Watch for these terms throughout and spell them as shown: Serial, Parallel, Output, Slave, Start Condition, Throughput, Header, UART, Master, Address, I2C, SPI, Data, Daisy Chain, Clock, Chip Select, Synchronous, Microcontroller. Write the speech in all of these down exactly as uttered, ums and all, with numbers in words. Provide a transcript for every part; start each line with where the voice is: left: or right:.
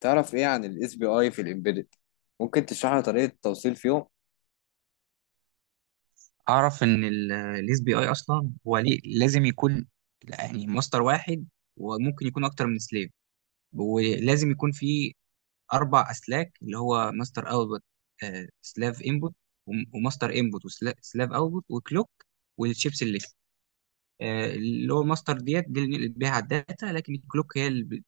left: تعرف ايه عن الاس بي اي في الامبيدد؟ ممكن تشرح لنا طريقه التوصيل فيهم؟
right: اعرف ان الاس بي اي اصلا هو ليه لازم يكون يعني ماستر واحد، وممكن يكون اكتر من سليف، ولازم يكون في اربع اسلاك اللي هو ماستر اوتبوت، سلاف انبوت، وماستر انبوت، وسلاف اوتبوت، وكلوك. والشيبس اللي آه، اللي هو الماستر ديت دي اللي بنقلب بيها على الداتا، لكن الكلوك هي اللي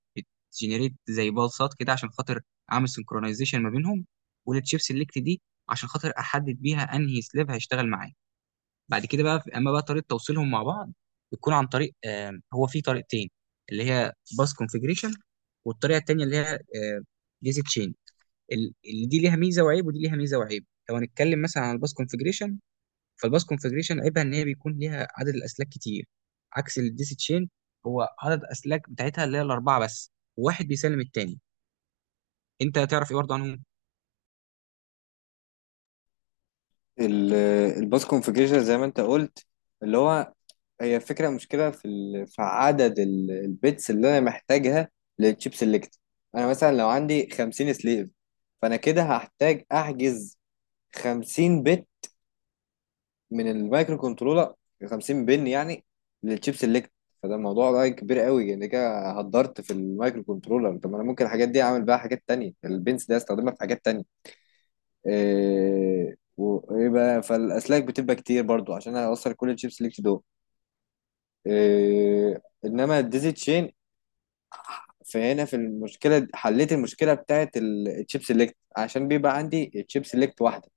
right: بتجنريت زي بالصات كده عشان خاطر اعمل سنكرونايزيشن ما بينهم، والتشيبس الليكت دي عشان خاطر احدد بيها انهي سلاف هيشتغل معايا. بعد كده بقى اما بقى طريقه توصيلهم مع بعض، بتكون عن طريق آه، هو في طريقتين، اللي هي باس كونفيجريشن، والطريقه التانيه اللي هي جيزي تشين. اللي دي ليها ميزه وعيب، ودي ليها ميزه وعيب. لو هنتكلم مثلا عن الباس كونفيجريشن، فالباس كونفيجريشن عيبها ان هي بيكون ليها عدد الاسلاك كتير عكس الديزي تشين، هو عدد الاسلاك بتاعتها اللي هي الاربعه بس، واحد بيسلم التاني. انت هتعرف ايه برضه عنهم؟
left: الباس كونفيجريشن زي ما انت قلت، اللي هو هي فكره، مشكله في ال- في عدد ال- البيتس اللي انا محتاجها للتشيب سيلكت. انا مثلا لو عندي 50 سليف، فانا كده هحتاج احجز 50 بت من المايكرو كنترولر، 50 بن يعني للشيب سيلكت. فده الموضوع ده كبير قوي، يعني كده هدرت في المايكرو كنترولر. طب ما انا ممكن الحاجات دي اعمل بيها حاجات تانية، البنس ده استخدمها في حاجات تانية. إيه، ويبقى فالاسلاك بتبقى كتير برضو عشان هوصل كل الشيب سيلكت دول. إيه، انما الديزي تشين، فهنا في المشكله حليت المشكله بتاعت الشيب سيلكت عشان بيبقى عندي الشيب سيلكت واحده.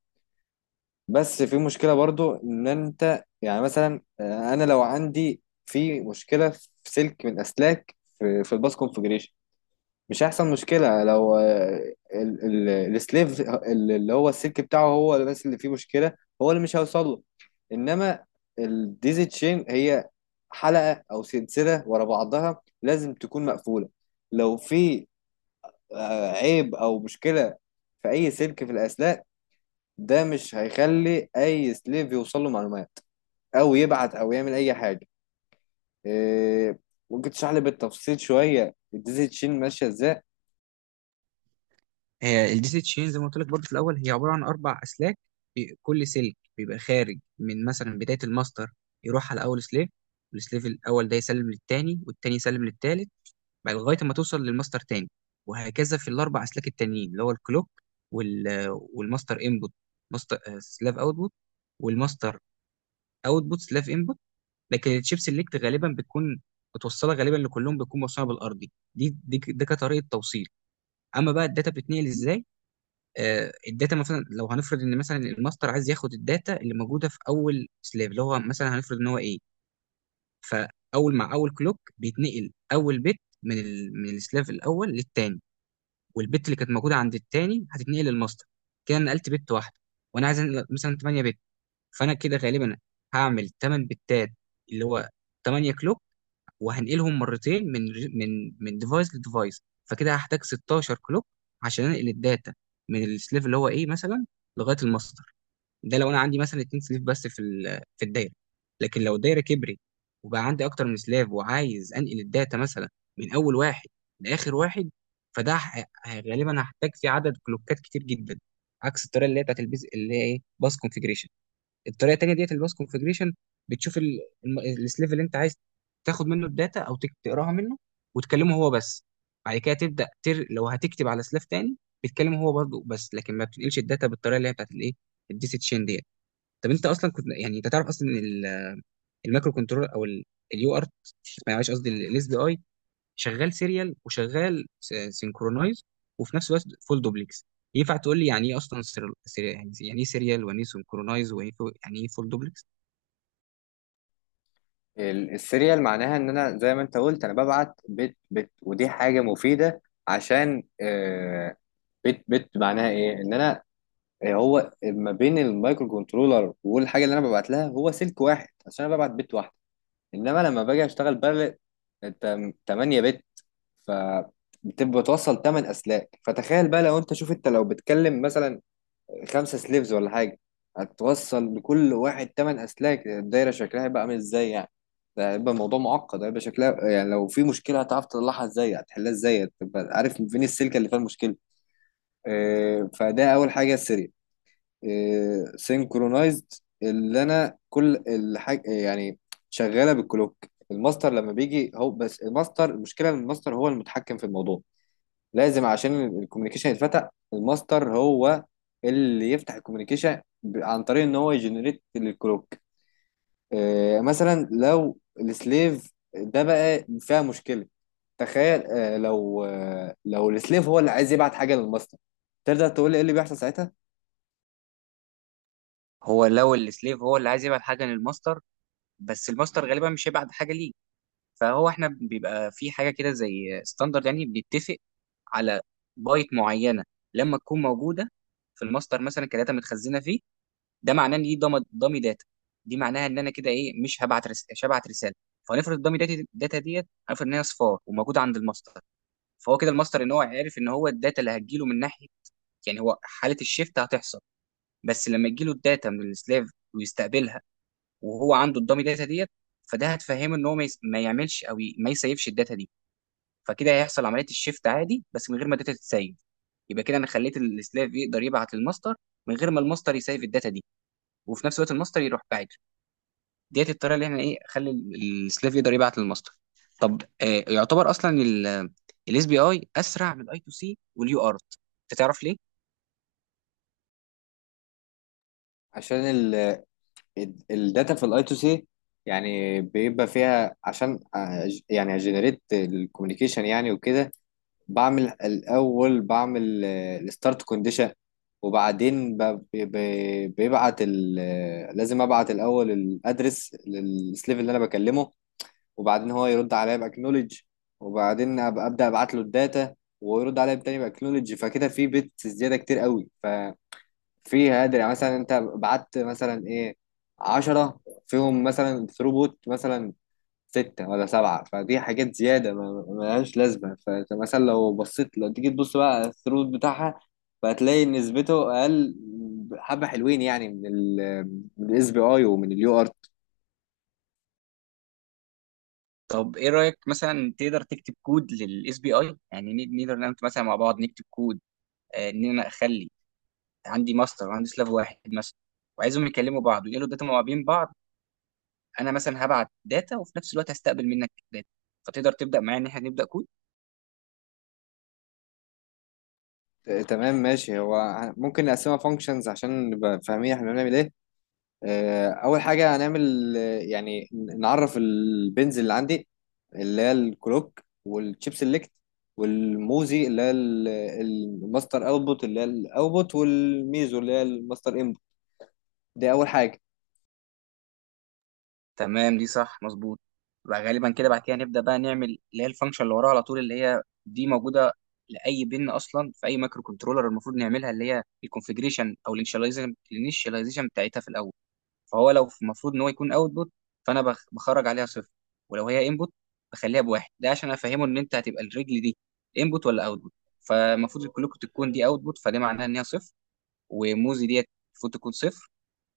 left: بس في مشكلة برضو، ان انت يعني مثلا، آه، انا لو عندي في مشكلة في سلك من اسلاك في, في الباس كونفجريشن، مش هيحصل مشكلة. لو آه، ال- ال- السليف ال- اللي هو السلك بتاعه هو اللي بس اللي فيه مشكلة، هو اللي مش هيوصل له. انما الديزي تشين هي حلقة او سلسلة ورا بعضها، لازم تكون مقفولة. لو في آه، عيب او مشكلة في اي سلك في الاسلاك، ده مش هيخلي اي سليف يوصل له معلومات او يبعت او يعمل اي حاجه. إيه، ممكن تشرح لي بالتفصيل شويه الديزل تشين ماشيه ازاي؟
right: هي الدي سي تشين زي ما قلت لك برضه في الاول هي عباره عن اربع اسلاك. بي- كل سلك بيبقى خارج من مثلا بدايه الماستر، يروح على اول سليف، والسليف الاول ده يسلم للتاني، والتاني يسلم للتالت، بعد لغايه ما توصل للماستر تاني، وهكذا في الاربع اسلاك التانيين اللي هو الكلوك وال والماستر انبوت، ماستر آه، سلاف اوتبوت، والماستر اوتبوت سلاف انبوت. لكن الشيب سيلكت غالبا بتكون متوصله غالبا لكلهم، بتكون موصله بالارضي، دي دي ده كطريقه توصيل. اما بقى الداتا بتتنقل ازاي، آه، الداتا مثلا لو هنفرض ان مثلا الماستر عايز ياخد الداتا اللي موجوده في اول سلاف اللي هو مثلا هنفرض ان هو ايه، فاول مع اول كلوك بيتنقل اول بت من ال... من السلاف الاول للتاني، والبت اللي كانت موجوده عند التاني هتتنقل للماستر. كده أنا نقلت بت واحده، وانا عايز أنقل مثلا تمانية بت، فانا كده غالبا هعمل تمانية بتات اللي هو تمانية كلوك، وهنقلهم مرتين من من من ديفايس لديفايس، فكده هحتاج ستاشر كلوك عشان انقل الداتا من السليف اللي هو ايه مثلا لغايه الماستر. ده لو انا عندي مثلا اتنين سليف بس في ال- في الدايره، لكن لو الدايره كبرت وبقى عندي اكتر من سلاف، وعايز انقل الداتا مثلا من اول واحد لاخر واحد، فده ه- غالبا هحتاج فيه عدد كلوكات كتير جدا عكس الطريقه اللي هي بتاعت البيز اللي هي ايه باس كونفيجريشن. الطريقه التانيه ديت الباس كونفجريشن بتشوف ال- الم- السليف اللي انت عايز تاخد منه الداتا او تك- تقراها منه، وتكلمه هو بس، بعد كده تبدا تر... لو هتكتب على سلاف تاني بتكلمه هو برضه بس، لكن ما بتنقلش الداتا بالطريقه اللي هي بتاعت الايه الدي سي تشين ديت. طب انت اصلا كنت يعني انت تعرف اصلا ان ال- المايكرو كنترول او اليو ارت، معلش قصدي الاس بي اي، شغال سيريال وشغال سينكرونايز وفي نفس الوقت فول دوبلكس؟ ينفع تقول لي يعني ايه اصلا سيريال، يعني يعني ايه سيريال، ويعني ايه سينكرونايز، ويعني ايه فول دوبلكس؟
left: ال- السيريال معناها ان انا زي ما انت قلت انا ببعت بت بت، ودي حاجه مفيده. عشان إيه؟ بت بت معناها ايه؟ ان انا إيه، هو ما بين المايكرو كنترولر والحاجه اللي انا ببعت لها هو سلك واحد عشان انا ببعت بت واحده. انما لما باجي اشتغل بارل 8 بت، ف بتبقى توصل 8 اسلاك. فتخيل بقى لو انت، شوف انت لو بتكلم مثلا خمسة سليفز ولا حاجة، هتوصل لكل واحد تمن أسلاك، الدايرة شكلها هيبقى عامل ازاي يعني؟ ده هيبقى الموضوع معقد، هيبقى شكلها يعني لو في مشكلة هتعرف تطلعها ازاي؟ هتحلها ازاي؟ هتبقى عارف فين السلكة اللي فيها المشكلة؟ آه، فده أول حاجة، السريع. سينكرونايزد، اللي أنا كل الحاجة يعني شغالة بالكلوك. الماستر لما بيجي هو بس الماستر، المشكلة ان الماستر هو المتحكم في الموضوع. لازم عشان الكوميونيكيشن يتفتح الماستر هو اللي يفتح الكوميونيكيشن، ب- عن طريق ان هو يجنريت الكلوك. آه مثلا لو السليف ده بقى فيها مشكله، تخيل آه لو آه لو السليف هو اللي عايز يبعت حاجه للماستر، تقدر تقول لي ايه اللي بيحصل ساعتها؟
right: هو لو السليف هو اللي عايز يبعت حاجه للماستر، بس الماستر غالبا مش هيبعت حاجه ليه، فهو احنا بيبقى في حاجه كده زي ستاندرد، يعني بنتفق على بايت معينه لما تكون موجوده في الماستر مثلا كداتا متخزنه فيه، ده معناه ان دي ضم- ضامي داتا. دي معناها ان انا كده ايه مش هبعت رس... مش هبعت رساله. فنفرض الضامي داتا داتا ديت هنفرض ان هي صفار وموجوده عند الماستر، فهو كده الماستر ان هو عارف ان هو الداتا اللي هتجيله من ناحيه، يعني هو حاله الشيفت هتحصل. بس لما تجيله الداتا من السلاف ويستقبلها، وهو عنده الدامي داتا ديت، فده هتفهمه ان هو ما, يس... ما يعملش، او ي... ما يسيفش الداتا دي. فكده هيحصل عمليه الشيفت عادي بس من غير ما الداتا تتسيف. يبقى كده انا خليت السلاف يقدر يبعت للماستر من غير ما الماستر يسيف الداتا دي، وفي نفس الوقت الماستر يروح بعيد. ديت الطريقه اللي احنا ايه خلي ال- السلاف يقدر يبعت للماستر. طب آه يعتبر اصلا الاس بي اي اسرع من الاي تو سي واليو ارت، انت تعرف ليه؟
left: عشان ال ال- الداتا في الاي تو سي يعني بيبقى فيها، عشان آه، يعني اجنريت الكوميونيكيشن يعني وكده. بعمل الأول بعمل الستارت كونديشن، وبعدين ب- ب- بيبعت ال- آه، لازم أبعت الأول الأدرس للسليف اللي أنا بكلمه، وبعدين هو يرد عليا بأكنولج، وبعدين أب- أبدأ أبعت له الداتا، ويرد عليا تاني بأكنولج. فكده في بيتس زيادة كتير قوي، ففي هادر. يعني مثلا أنت بعت مثلا إيه عشرة، فيهم مثلا ثروبوت مثلا ستة ولا سبعة، فدي حاجات زيادة ما ملهاش لازمة. فأنت مثلا لو بصيت، لو تيجي تبص بقى على الثروت بتاعها، فهتلاقي نسبته أقل حبة، حلوين يعني من ال من الاس بي اي ومن اليو ار.
right: طب ايه رايك مثلا تقدر تكتب كود للاس بي اي، يعني ن- نقدر نعمل مثلا مع بعض نكتب كود، آه، ان انا اخلي عندي ماستر وعندي سلاف واحد مثلا، وعايزهم يكلموا بعض ويقولوا الداتا ما بين بعض، انا مثلا هبعت داتا وفي نفس الوقت هستقبل منك داتا، فتقدر تبدا معايا ان احنا نبدا كود؟
left: تمام ماشي، هو ممكن نقسمها فانكشنز عشان نبقى فاهمين احنا بنعمل ايه. آه، اول حاجه هنعمل، آه، يعني ن- نعرف البنز اللي عندي، اللي هي الكلوك والشيب سيلكت والموزي اللي هي ال- الماستر اوتبوت اللي هي الاوتبوت، والميزو اللي هي الماستر انبوت. دي اول حاجه.
right: تمام، دي صح مظبوط. بقى غالبا كده بعد كده نبدا بقى نعمل اللي هي الفانكشن اللي وراها على طول اللي هي دي موجوده لاي بن اصلا في اي مايكرو كنترولر، المفروض نعملها اللي هي الكونفجريشن او الانشاليزيشن الانيشاليزيشن بتاعتها في الاول. فهو لو المفروض ان هو يكون اوتبوت، فانا بخ- بخرج عليها صفر، ولو هي انبوت بخليها بواحد، ده عشان افهمه ان انت هتبقى الرجل دي انبوت ولا اوتبوت. فالمفروض كلكم تكون دي اوتبوت، فده معناها ان هي صفر، وموزي ديت المفروض تكون صفر،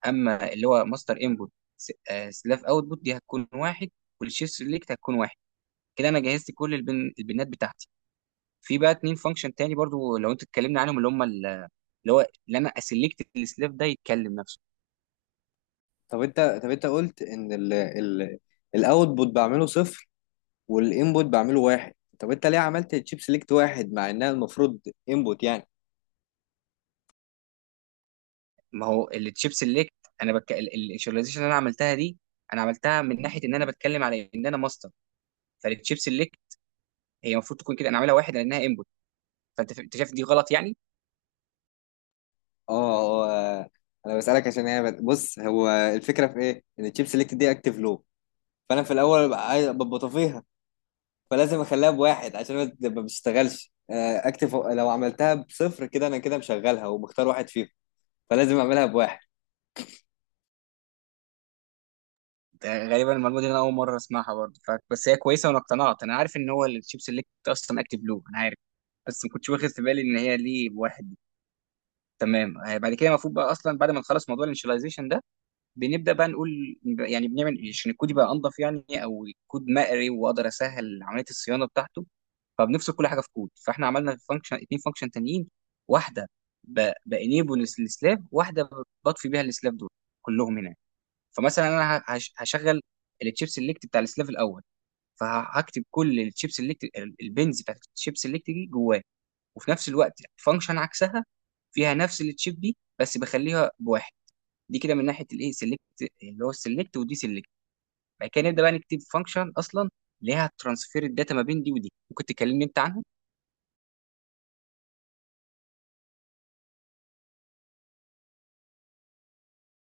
right: اما اللي هو ماستر انبوت سلاف اوتبوت دي هتكون واحد، والشيف سيلكت هتكون واحد. كده انا جهزت كل البن... البنات بتاعتي. في بقى اتنين فانكشن تاني برضو لو انت اتكلمنا عنهم اللي هم ال- اللي هو اللي انا اسلكت السلاف ده يتكلم نفسه.
left: طب انت طب انت قلت ان ال ال الاوتبوت بعمله صفر والانبوت بعمله واحد، طب انت ليه عملت الشيب سيلكت واحد مع انها المفروض انبوت يعني؟
right: ما هو التشيب سيلكت، انا بك... الفيجواليزيشن اللي انا عملتها دي انا عملتها من ناحيه ان انا بتكلم على ان انا ماستر، فالتشيب سيلكت هي المفروض تكون كده انا عاملها واحد لانها انبوت. فانت ف- انت شايف دي غلط يعني؟
left: اه. آه، آه، انا بسالك عشان هي، بص هو الفكره في ايه، ان الشيب سيلكت دي اكتف لو. فانا في الاول ببقى عايز- ببقى طفيها، فلازم اخليها بواحد عشان ما تبقى- ما بتشتغلش. آه، اكتب، لو عملتها بصفر كده انا كده مشغلها ومختار واحد فيهم، فلازم اعملها بواحد.
right: ده غالبا المعلومه دي انا اول مره اسمعها برضه ف... بس هي كويسه وانا اقتنعت، انا عارف ان هو التشيب سيلكت اصلا اكتب له، انا عارف، بس ما كنتش واخد في بالي ان هي ليه واحد. تمام، آه، بعد كده المفروض بقى اصلا بعد ما نخلص موضوع الانشاليزيشن ده، بنبدا بقى نقول يعني بنعمل إيه عشان الكود يبقى انضف يعني او كود مقري، واقدر اسهل عمليه الصيانه بتاعته. فبنفصل كل حاجه في كود، فاحنا عملنا فانكشن اتنين فانكشن تانيين، واحده بانيبل السلاف، واحده بطفي بيها السلاف دول كلهم هنا. فمثلا انا ه- هش- هشغل التشيب سيلكت بتاع السلاف الاول، فهكتب كل التشيب سيلكت البنز بتاعت التشيب سيلكت دي جواه، وفي نفس الوقت فانكشن عكسها فيها نفس التشيب دي بس بخليها بواحد. دي كده من ناحيه الايه سيلكت اللي هو السيلكت ودي سيلكت. بعد كده نبدا بقى نكتب فانكشن اصلا ليها ترانسفير الداتا ما بين دي ودي، ممكن تكلمني انت عنها؟